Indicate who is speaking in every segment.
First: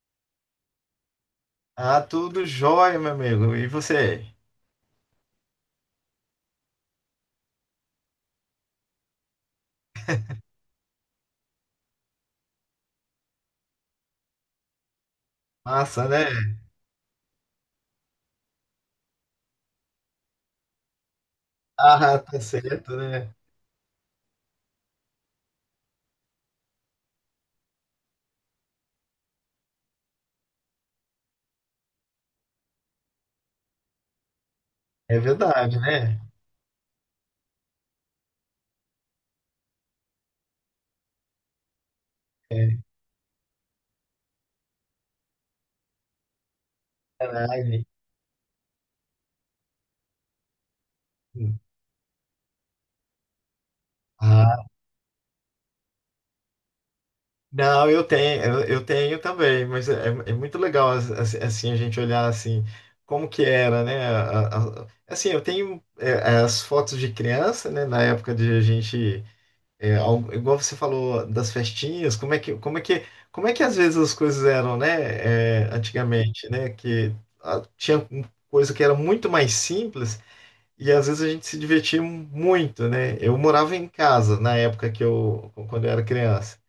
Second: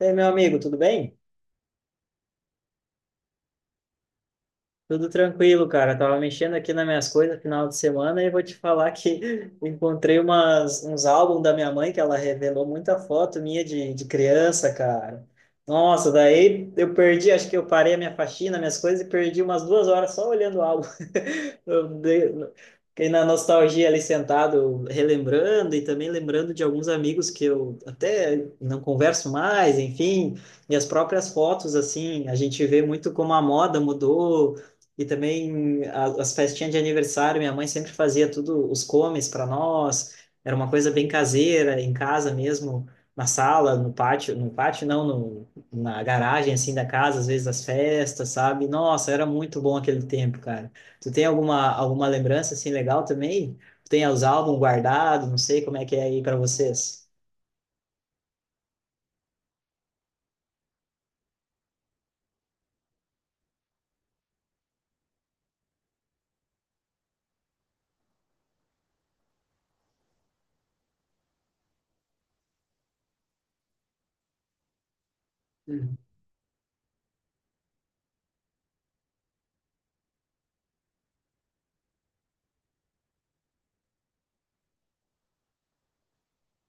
Speaker 1: E aí, meu amigo, tudo bem?
Speaker 2: Ah, tudo jóia, meu amigo. E você?
Speaker 1: Tudo tranquilo, cara. Tava mexendo aqui nas minhas coisas final de semana e vou te falar que encontrei uns álbuns da minha mãe que ela revelou muita foto minha de criança, cara.
Speaker 2: Massa,
Speaker 1: Nossa,
Speaker 2: né?
Speaker 1: daí eu perdi, acho que eu parei a minha faxina, minhas coisas e perdi umas duas horas só olhando o álbum. Eu
Speaker 2: Ah,
Speaker 1: dei-
Speaker 2: tá certo,
Speaker 1: Fiquei na
Speaker 2: né?
Speaker 1: nostalgia ali sentado, relembrando e também lembrando de alguns amigos que eu até não converso mais, enfim, e as próprias fotos, assim, a gente vê muito como a moda mudou e
Speaker 2: É verdade,
Speaker 1: também
Speaker 2: né?
Speaker 1: as festinhas de aniversário, minha mãe sempre fazia tudo, os comes para nós. Era uma coisa bem caseira, em casa
Speaker 2: É,
Speaker 1: mesmo, na sala, no pátio, no pátio não, no, na garagem assim da casa, às vezes as
Speaker 2: caralho.
Speaker 1: festas, sabe? Nossa, era muito bom aquele tempo, cara. Tu tem alguma lembrança assim legal também? Tem os álbuns
Speaker 2: Ah,
Speaker 1: guardados, não sei como é que é aí para vocês.
Speaker 2: não, eu tenho, eu tenho também, mas é muito legal assim a gente olhar assim como que era, né? Assim, eu tenho as fotos de criança, né? Na época de a gente. Igual você falou das festinhas, como é que, como é que, como é que às vezes as coisas eram, né?
Speaker 1: Uhum,
Speaker 2: Antigamente, né? Que ah, tinha um- coisa que era muito mais simples e às vezes a gente se divertia muito, né? Eu morava em casa na época quando eu era criança.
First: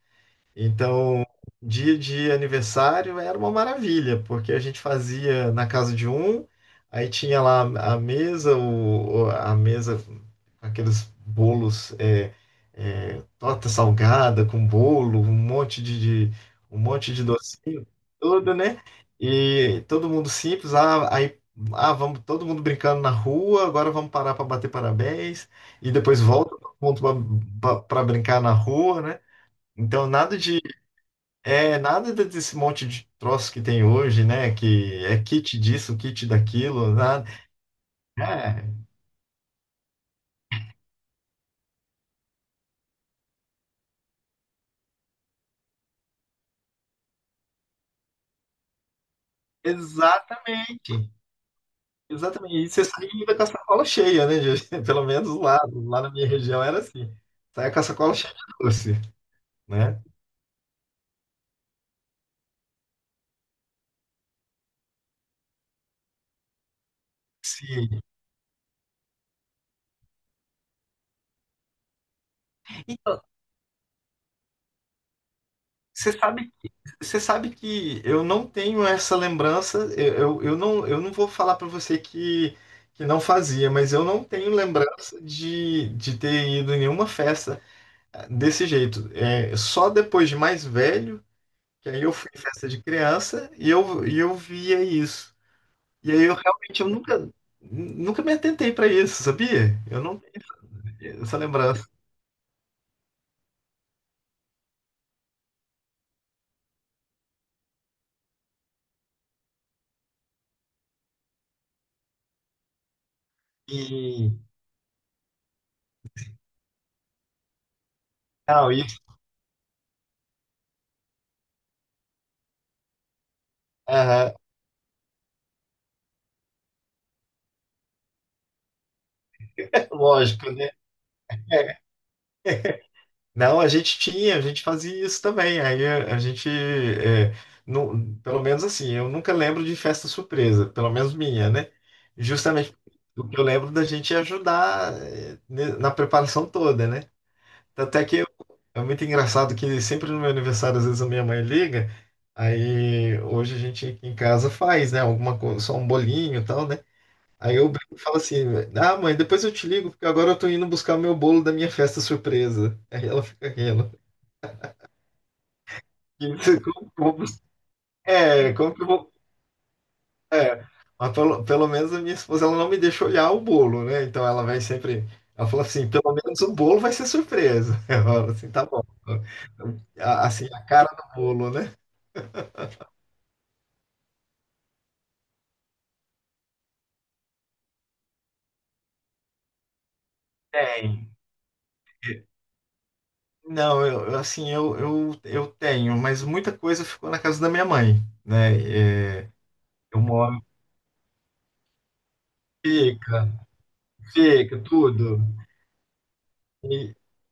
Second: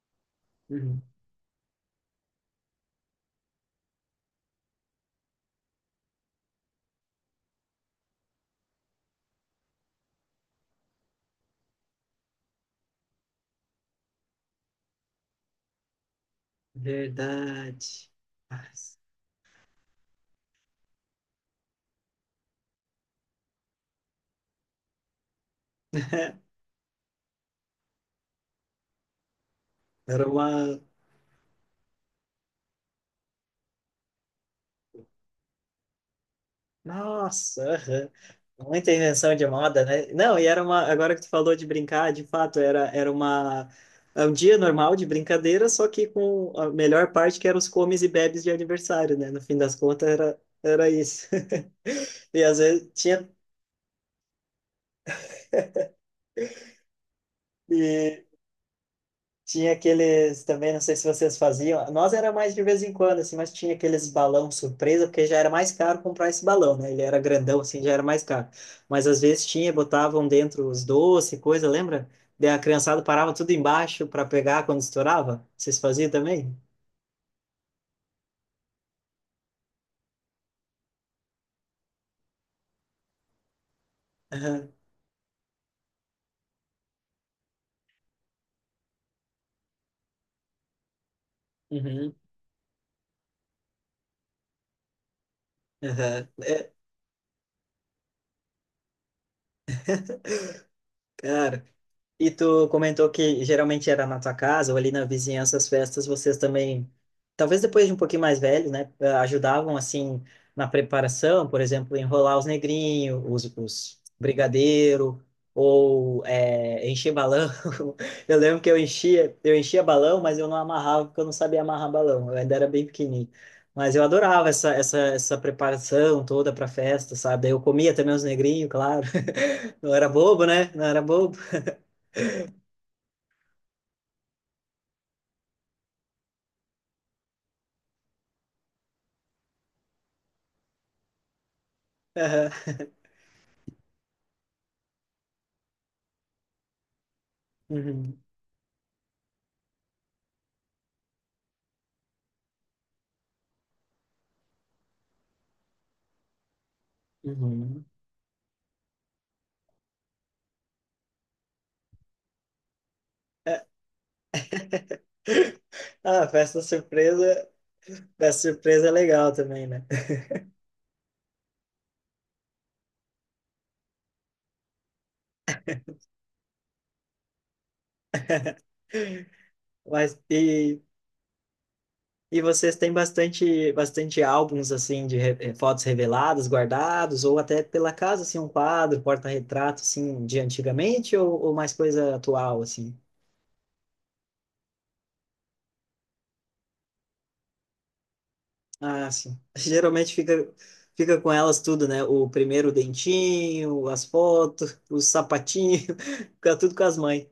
Speaker 1: uhum.
Speaker 2: Então, dia de aniversário era uma maravilha, porque a gente fazia na casa de um, aí tinha lá a mesa, a mesa, com aqueles bolos, torta salgada com bolo, um monte de
Speaker 1: Verdade.
Speaker 2: docinho, tudo,
Speaker 1: Ah,
Speaker 2: né? E todo mundo simples, aí vamos todo mundo brincando na rua, agora vamos parar para bater parabéns, e depois volta todo mundo para brincar na rua, né? Então,
Speaker 1: era
Speaker 2: nada de
Speaker 1: uma.
Speaker 2: é, nada de- desse monte de troço que tem hoje, né? Que é kit disso, kit daquilo, nada.
Speaker 1: Nossa, aham.
Speaker 2: É,
Speaker 1: Muita invenção de moda, né? Não, e era uma. Agora que tu falou de brincar, de fato, era, era uma. É um dia normal de brincadeira, só que com a melhor parte que eram os comes e bebes de aniversário, né? No fim das contas, era, era
Speaker 2: exatamente.
Speaker 1: isso. E
Speaker 2: Exatamente.
Speaker 1: às
Speaker 2: E você
Speaker 1: vezes
Speaker 2: sai
Speaker 1: tinha.
Speaker 2: ainda com a sacola cheia, né? Pelo menos lá na minha região era assim. Sai com a sacola cheia de doce,
Speaker 1: Tinha
Speaker 2: né?
Speaker 1: aqueles também, não sei se vocês faziam. Nós era mais de vez em quando, assim, mas tinha aqueles balão surpresa, porque já era mais caro comprar esse balão, né? Ele era grandão, assim, já
Speaker 2: Sim.
Speaker 1: era mais caro. Mas às vezes tinha, botavam dentro os doces, coisa, lembra? Daí a criançada
Speaker 2: Então,
Speaker 1: parava tudo embaixo para pegar quando estourava. Vocês faziam
Speaker 2: você sabe,
Speaker 1: também?
Speaker 2: você sabe que eu não tenho essa lembrança. Eu não vou falar para você que não fazia, mas eu não tenho
Speaker 1: Aham.
Speaker 2: lembrança de ter ido em nenhuma festa desse jeito, só depois de mais velho, que aí eu
Speaker 1: Uhum.
Speaker 2: fui em festa de criança e eu via isso. E aí
Speaker 1: Aham.
Speaker 2: eu
Speaker 1: É,
Speaker 2: realmente, eu nunca me atentei para isso, sabia? Eu não tenho essa
Speaker 1: cara.
Speaker 2: lembrança.
Speaker 1: E tu comentou que geralmente era na tua casa ou ali na vizinhança as festas, vocês também, talvez depois de um pouquinho mais velhos, né, ajudavam assim na preparação, por exemplo, enrolar os negrinhos, os
Speaker 2: E,
Speaker 1: brigadeiro ou encher balão. Eu lembro que
Speaker 2: não, e,
Speaker 1: eu enchia balão, mas eu não amarrava porque eu não sabia amarrar balão. Eu ainda era bem pequenininho. Mas eu
Speaker 2: aham,
Speaker 1: adorava essa preparação toda para festa, sabe? Daí eu comia também os negrinhos, claro.
Speaker 2: é
Speaker 1: Não era bobo,
Speaker 2: lógico, né?
Speaker 1: né? Não era bobo.
Speaker 2: Não, a gente fazia isso também. Aí não, pelo menos assim, eu nunca lembro de festa surpresa, pelo menos minha, né? Justamente o que eu lembro da gente ajudar, na preparação toda, né? Até que
Speaker 1: Uhum,
Speaker 2: eu- é muito engraçado que sempre no meu aniversário, às vezes a minha mãe liga, aí hoje a gente aqui em casa faz, né? Alguma coisa, só um bolinho e tal, né? Aí eu
Speaker 1: uhum.
Speaker 2: brinco e falo assim: Ah, mãe, depois eu te ligo, porque agora eu tô indo buscar o meu bolo da minha festa surpresa. Aí ela fica
Speaker 1: É.
Speaker 2: rindo. E
Speaker 1: Ah,
Speaker 2: você, como que eu vou bus-.
Speaker 1: festa
Speaker 2: É, como que eu
Speaker 1: surpresa é
Speaker 2: vou.
Speaker 1: legal também, né?
Speaker 2: É, mas pelo menos a minha esposa ela não me deixa olhar o bolo, né? Então ela vai sempre. Ela fala assim: pelo menos o bolo vai ser surpresa. Eu falo assim: tá bom. Então,
Speaker 1: Mas
Speaker 2: assim, a cara do bolo, né?
Speaker 1: e vocês têm bastante álbuns assim de fotos reveladas, guardados, ou até pela casa assim um quadro, porta-retrato assim de
Speaker 2: Tem.
Speaker 1: antigamente ou mais coisa atual assim?
Speaker 2: Não, assim, eu tenho, mas muita coisa ficou na casa da minha mãe,
Speaker 1: Ah,
Speaker 2: né?
Speaker 1: sim.
Speaker 2: Eu
Speaker 1: Geralmente
Speaker 2: moro,
Speaker 1: fica, fica com elas tudo, né? O primeiro
Speaker 2: fica,
Speaker 1: dentinho, as
Speaker 2: fica,
Speaker 1: fotos, o
Speaker 2: tudo,
Speaker 1: sapatinho, fica tudo com
Speaker 2: e
Speaker 1: as mães.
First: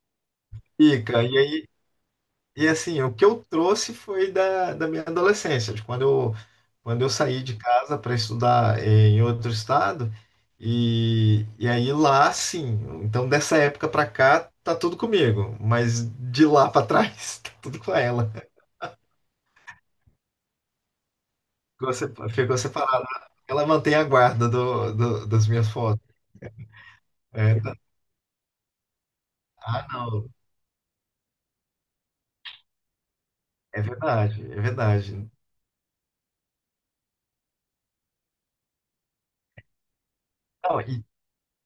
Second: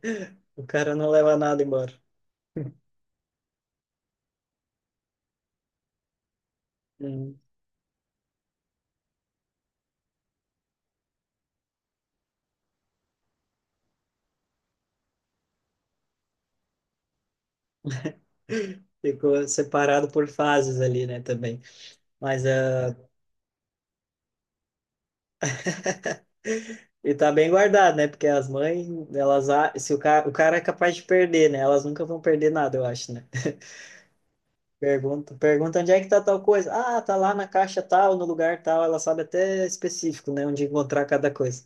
Speaker 1: O cara não
Speaker 2: fica.
Speaker 1: leva
Speaker 2: E
Speaker 1: nada
Speaker 2: aí,
Speaker 1: embora.
Speaker 2: e assim, o que eu trouxe foi da minha adolescência, de quando eu saí de casa para estudar, em outro estado, e aí lá, sim. Então, dessa época para cá, tá tudo comigo, mas de lá para trás, tá tudo com ela.
Speaker 1: Ficou separado por fases ali, né, também.
Speaker 2: Ficou sepa-
Speaker 1: Mas
Speaker 2: ficou separado. Ela mantém a guarda das minhas fotos.
Speaker 1: e tá bem
Speaker 2: É,
Speaker 1: guardado, né? Porque as mães, elas se o cara,
Speaker 2: não.
Speaker 1: o cara é capaz de perder, né? Elas nunca vão perder nada, eu acho, né?
Speaker 2: É verdade, é verdade.
Speaker 1: Pergunta, pergunta onde é que tá tal coisa. Ah, tá lá na caixa tal, no lugar tal. Ela sabe até específico, né, onde
Speaker 2: Não, e,
Speaker 1: encontrar cada coisa.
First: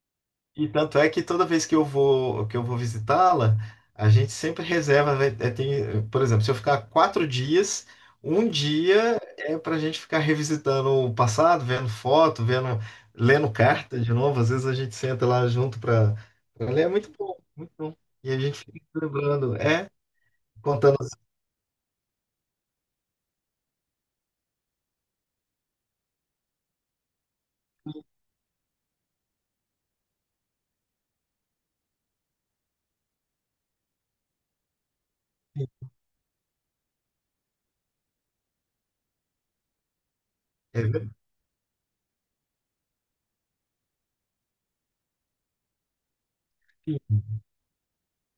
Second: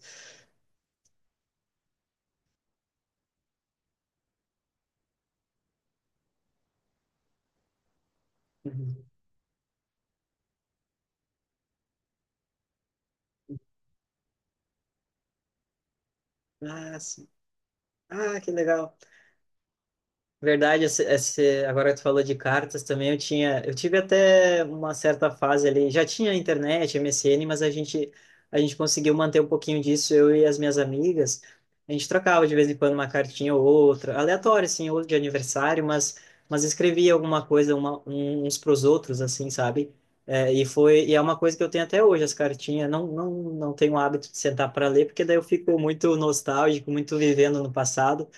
Speaker 2: e tanto é que toda vez que eu vou visitá-la, a gente sempre reserva. Tem, por exemplo, se eu ficar 4 dias, um
Speaker 1: Uhum.
Speaker 2: dia é para a gente ficar revisitando o passado, vendo foto, lendo carta de novo. Às vezes a gente senta lá junto para ler. É
Speaker 1: Ah,
Speaker 2: muito
Speaker 1: sim.
Speaker 2: bom, muito bom. E a
Speaker 1: Ah, que
Speaker 2: gente fica
Speaker 1: legal.
Speaker 2: lembrando,
Speaker 1: Verdade,
Speaker 2: contando
Speaker 1: agora que tu falou de cartas também, eu tinha, eu tive até uma certa fase ali, já tinha internet, MSN, mas a gente conseguiu manter um pouquinho disso, eu e as minhas amigas, a gente trocava de vez em quando uma cartinha ou outra, aleatória, assim, ou de aniversário,
Speaker 2: assim.
Speaker 1: mas escrevia alguma coisa uns pros outros, assim, sabe? É, e
Speaker 2: É
Speaker 1: foi,
Speaker 2: verdade.
Speaker 1: e é uma coisa que eu tenho até hoje, as cartinhas, não tenho o hábito de sentar para ler, porque daí eu fico muito nostálgico, muito vivendo no passado,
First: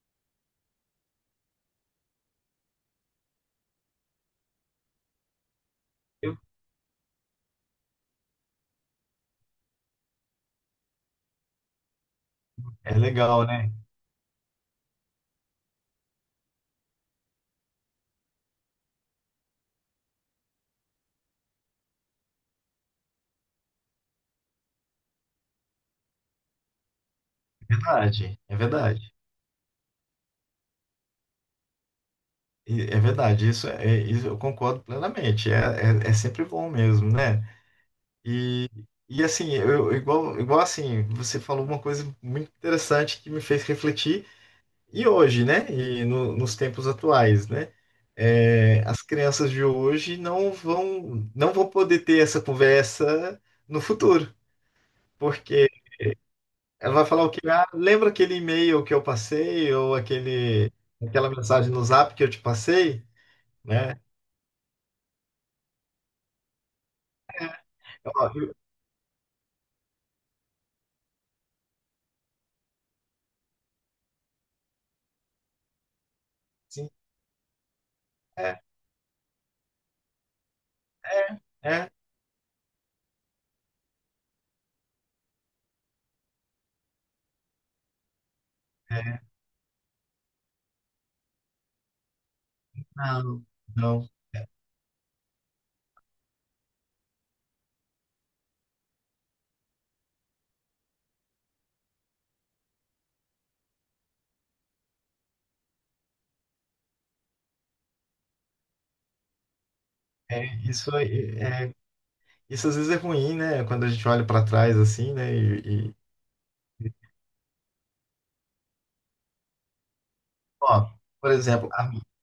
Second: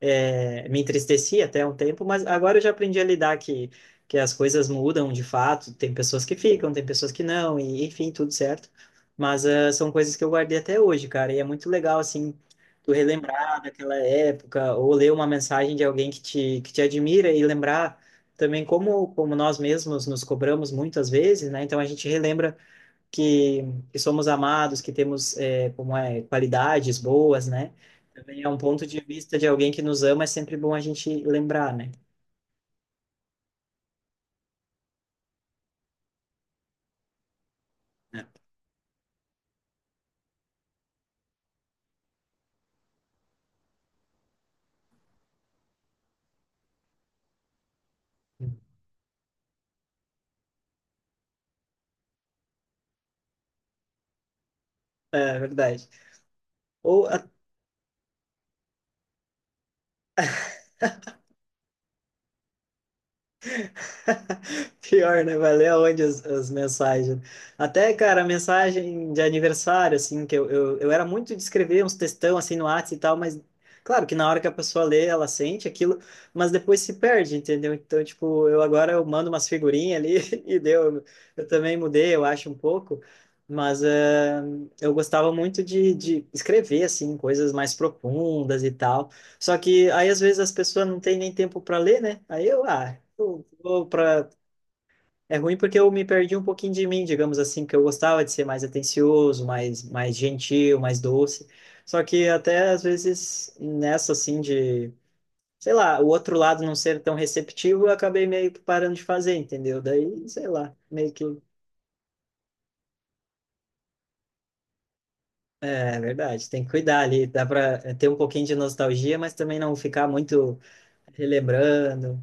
Speaker 1: é, me entristecia até um tempo, mas agora eu já aprendi a lidar que as coisas mudam de fato, tem pessoas que ficam, tem pessoas que não, e enfim, tudo certo. Mas ah, são coisas que eu guardei até hoje, cara, e é muito legal, assim, tu
Speaker 2: É legal,
Speaker 1: relembrar
Speaker 2: né?
Speaker 1: daquela época, ou ler uma mensagem de alguém que te admira e lembrar também como, como nós mesmos nos cobramos muitas vezes, né? Então a gente relembra que, que somos amados, que temos é, como é, qualidades boas, né?
Speaker 2: É verdade,
Speaker 1: Também é
Speaker 2: é
Speaker 1: um ponto de
Speaker 2: verdade.
Speaker 1: vista de alguém que nos ama, é sempre bom a gente lembrar, né?
Speaker 2: É verdade, isso eu concordo plenamente. É sempre bom mesmo, né?
Speaker 1: É
Speaker 2: E, e assim, igual assim, você falou uma coisa muito interessante que me fez refletir, e hoje, né? E nos tempos atuais, né? As crianças de hoje não vão poder ter essa conversa no futuro,
Speaker 1: é
Speaker 2: porque
Speaker 1: verdade.
Speaker 2: ela vai
Speaker 1: Ou
Speaker 2: falar o quê? Ah, lembra aquele e-mail que eu passei ou aquela mensagem no Zap que eu te passei, né?
Speaker 1: pior, né? Vai ler aonde as, as mensagens. Até, cara, a
Speaker 2: Ó, eu-
Speaker 1: mensagem de aniversário, assim, eu era muito de escrever uns textão, assim, no WhatsApp e tal, mas claro que na hora que a pessoa lê, ela sente aquilo, mas depois
Speaker 2: sim,
Speaker 1: se perde, entendeu? Então, tipo,
Speaker 2: é,
Speaker 1: eu mando umas figurinhas ali e deu.
Speaker 2: é,
Speaker 1: Eu também
Speaker 2: é,
Speaker 1: mudei, eu acho, um pouco, mas eu gostava muito de escrever, assim, coisas mais profundas e tal.
Speaker 2: é,
Speaker 1: Só que aí às vezes as pessoas não têm nem tempo para ler, né? Aí eu, ah,
Speaker 2: não,
Speaker 1: eu vou
Speaker 2: não.
Speaker 1: para é ruim porque eu me perdi um pouquinho de mim, digamos assim, porque eu gostava de ser mais atencioso, mais gentil, mais doce. Só que até às vezes nessa assim de, sei lá, o outro lado não ser tão receptivo, eu acabei meio que parando de fazer, entendeu? Daí,
Speaker 2: É,
Speaker 1: sei
Speaker 2: é,
Speaker 1: lá,
Speaker 2: isso,
Speaker 1: meio que.
Speaker 2: aí, isso às vezes é ruim, né? Quando a gente olha para trás assim, né?
Speaker 1: É
Speaker 2: E,
Speaker 1: é verdade, tem que cuidar ali. Dá para ter um pouquinho de nostalgia, mas também não ficar muito
Speaker 2: ó, por exemplo, a
Speaker 1: relembrando.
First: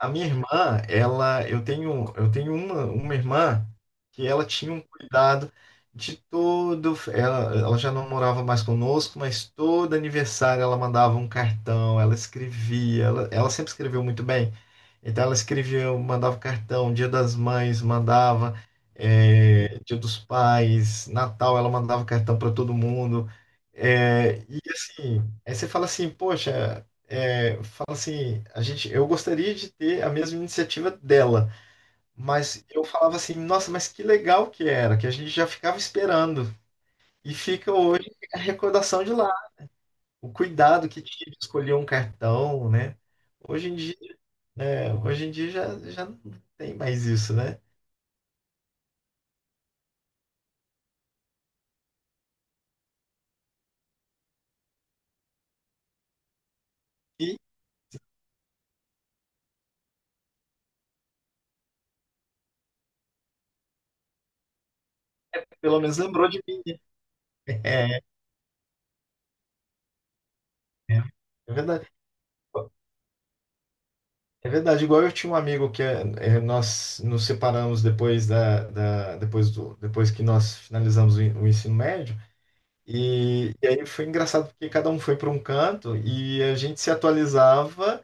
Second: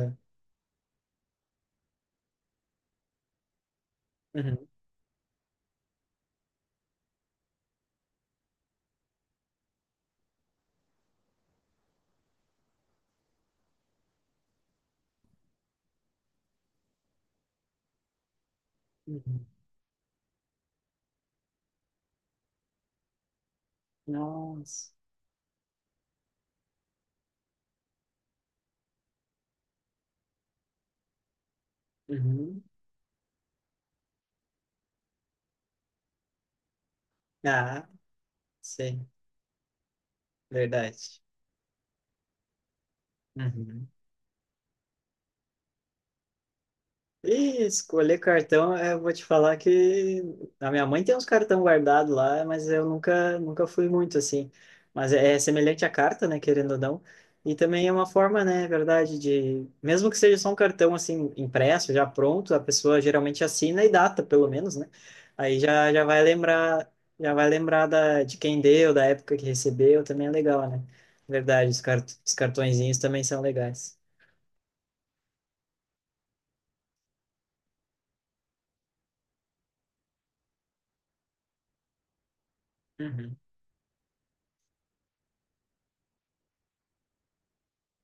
Speaker 2: A minha irmã, eu tenho uma irmã que ela
Speaker 1: Uhum.
Speaker 2: tinha um cuidado de todo. Ela já não morava mais conosco, mas todo aniversário ela mandava um cartão, ela escrevia, ela sempre escreveu muito bem. Então ela escrevia, mandava cartão, Dia das Mães, mandava,
Speaker 1: Uhum.
Speaker 2: Dia dos Pais, Natal, ela mandava cartão para todo mundo. É, e
Speaker 1: Nossa.
Speaker 2: assim, aí você fala assim, poxa, fala assim, eu gostaria de ter a mesma iniciativa dela,
Speaker 1: Uhum.
Speaker 2: mas eu falava assim, nossa, mas que legal que era, que a gente já ficava esperando. E fica
Speaker 1: Ah,
Speaker 2: hoje a recordação
Speaker 1: sim.
Speaker 2: de lá, o cuidado que
Speaker 1: Verdade.
Speaker 2: tinha de escolher um cartão, né? Hoje em
Speaker 1: Uhum.
Speaker 2: dia hoje em dia já não tem mais isso, né?
Speaker 1: E escolher cartão, é, eu vou te falar que a minha mãe tem uns cartão guardado lá, mas eu nunca, nunca fui muito assim. Mas é, é semelhante à carta, né, querendo ou não.
Speaker 2: E
Speaker 1: E também é uma forma, né, é verdade, de mesmo que seja só um cartão assim impresso, já pronto, a pessoa geralmente assina e data, pelo menos, né? Aí
Speaker 2: pelo
Speaker 1: já,
Speaker 2: menos lembrou de mim.
Speaker 1: já vai
Speaker 2: né?
Speaker 1: lembrar
Speaker 2: É,
Speaker 1: da, de quem deu, da época que recebeu, também é legal, né?
Speaker 2: é
Speaker 1: Verdade, os,
Speaker 2: verdade.
Speaker 1: cart, os cartõezinhos também são legais.
Speaker 2: É verdade. Igual eu tinha um amigo que nós nos separamos depois da, da- depois do, depois que nós finalizamos o ensino médio. E, aí foi engraçado porque cada um foi para um canto e a gente se atualizava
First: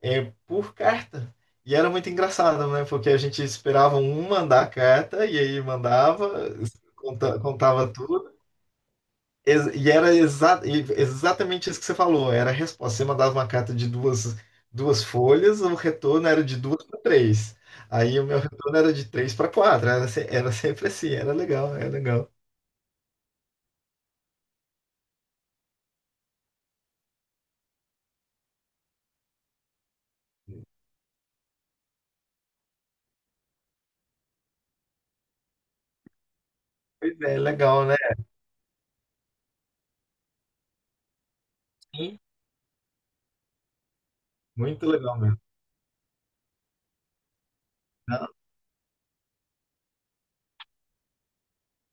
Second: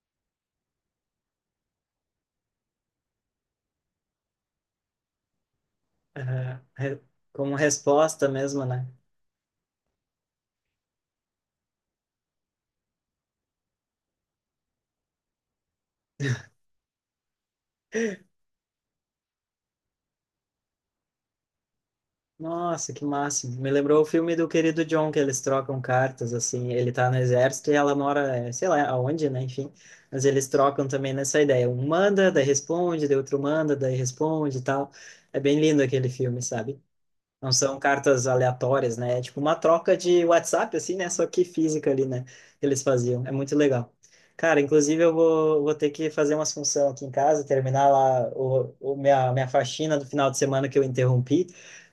Speaker 2: por carta. E era muito engraçado, né? Porque a gente esperava um mandar a carta e aí mandava,
Speaker 1: Aham. Re-
Speaker 2: conta-
Speaker 1: como
Speaker 2: contava
Speaker 1: resposta
Speaker 2: tudo.
Speaker 1: mesmo, né?
Speaker 2: E era exatamente isso que você falou. Era a resposta. Você mandava uma carta de duas folhas, o retorno era de duas para três. Aí o meu retorno era de três para quatro. Era, se- era sempre assim. Era legal, era legal.
Speaker 1: Nossa, que máximo. Me lembrou o filme do querido John, que eles trocam cartas, assim. Ele tá no exército e ela mora, sei lá, aonde, né? Enfim. Mas eles trocam também nessa ideia. Um manda, daí responde, daí outro manda, daí responde e tal. É bem lindo aquele filme, sabe?
Speaker 2: Pois é,
Speaker 1: Não são
Speaker 2: legal, né?
Speaker 1: cartas aleatórias, né? É tipo uma troca de WhatsApp, assim, né? Só que física ali,
Speaker 2: Sim.
Speaker 1: né? Que eles faziam. É muito legal. Cara,
Speaker 2: Muito
Speaker 1: inclusive
Speaker 2: legal mesmo.
Speaker 1: vou ter que fazer umas funções aqui em casa, terminar
Speaker 2: Não,
Speaker 1: lá o minha, minha faxina do final de semana que eu interrompi.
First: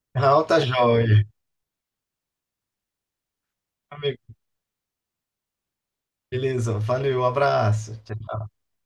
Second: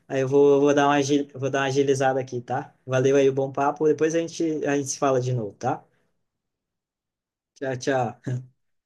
Speaker 1: Aí
Speaker 2: não, tá
Speaker 1: vou dar uma,
Speaker 2: joia.
Speaker 1: vou dar uma agilizada aqui, tá? Valeu aí o bom papo. Depois
Speaker 2: Amigo,
Speaker 1: a gente se fala de novo, tá?
Speaker 2: beleza. Valeu, um
Speaker 1: Tchau,
Speaker 2: abraço.
Speaker 1: tchau.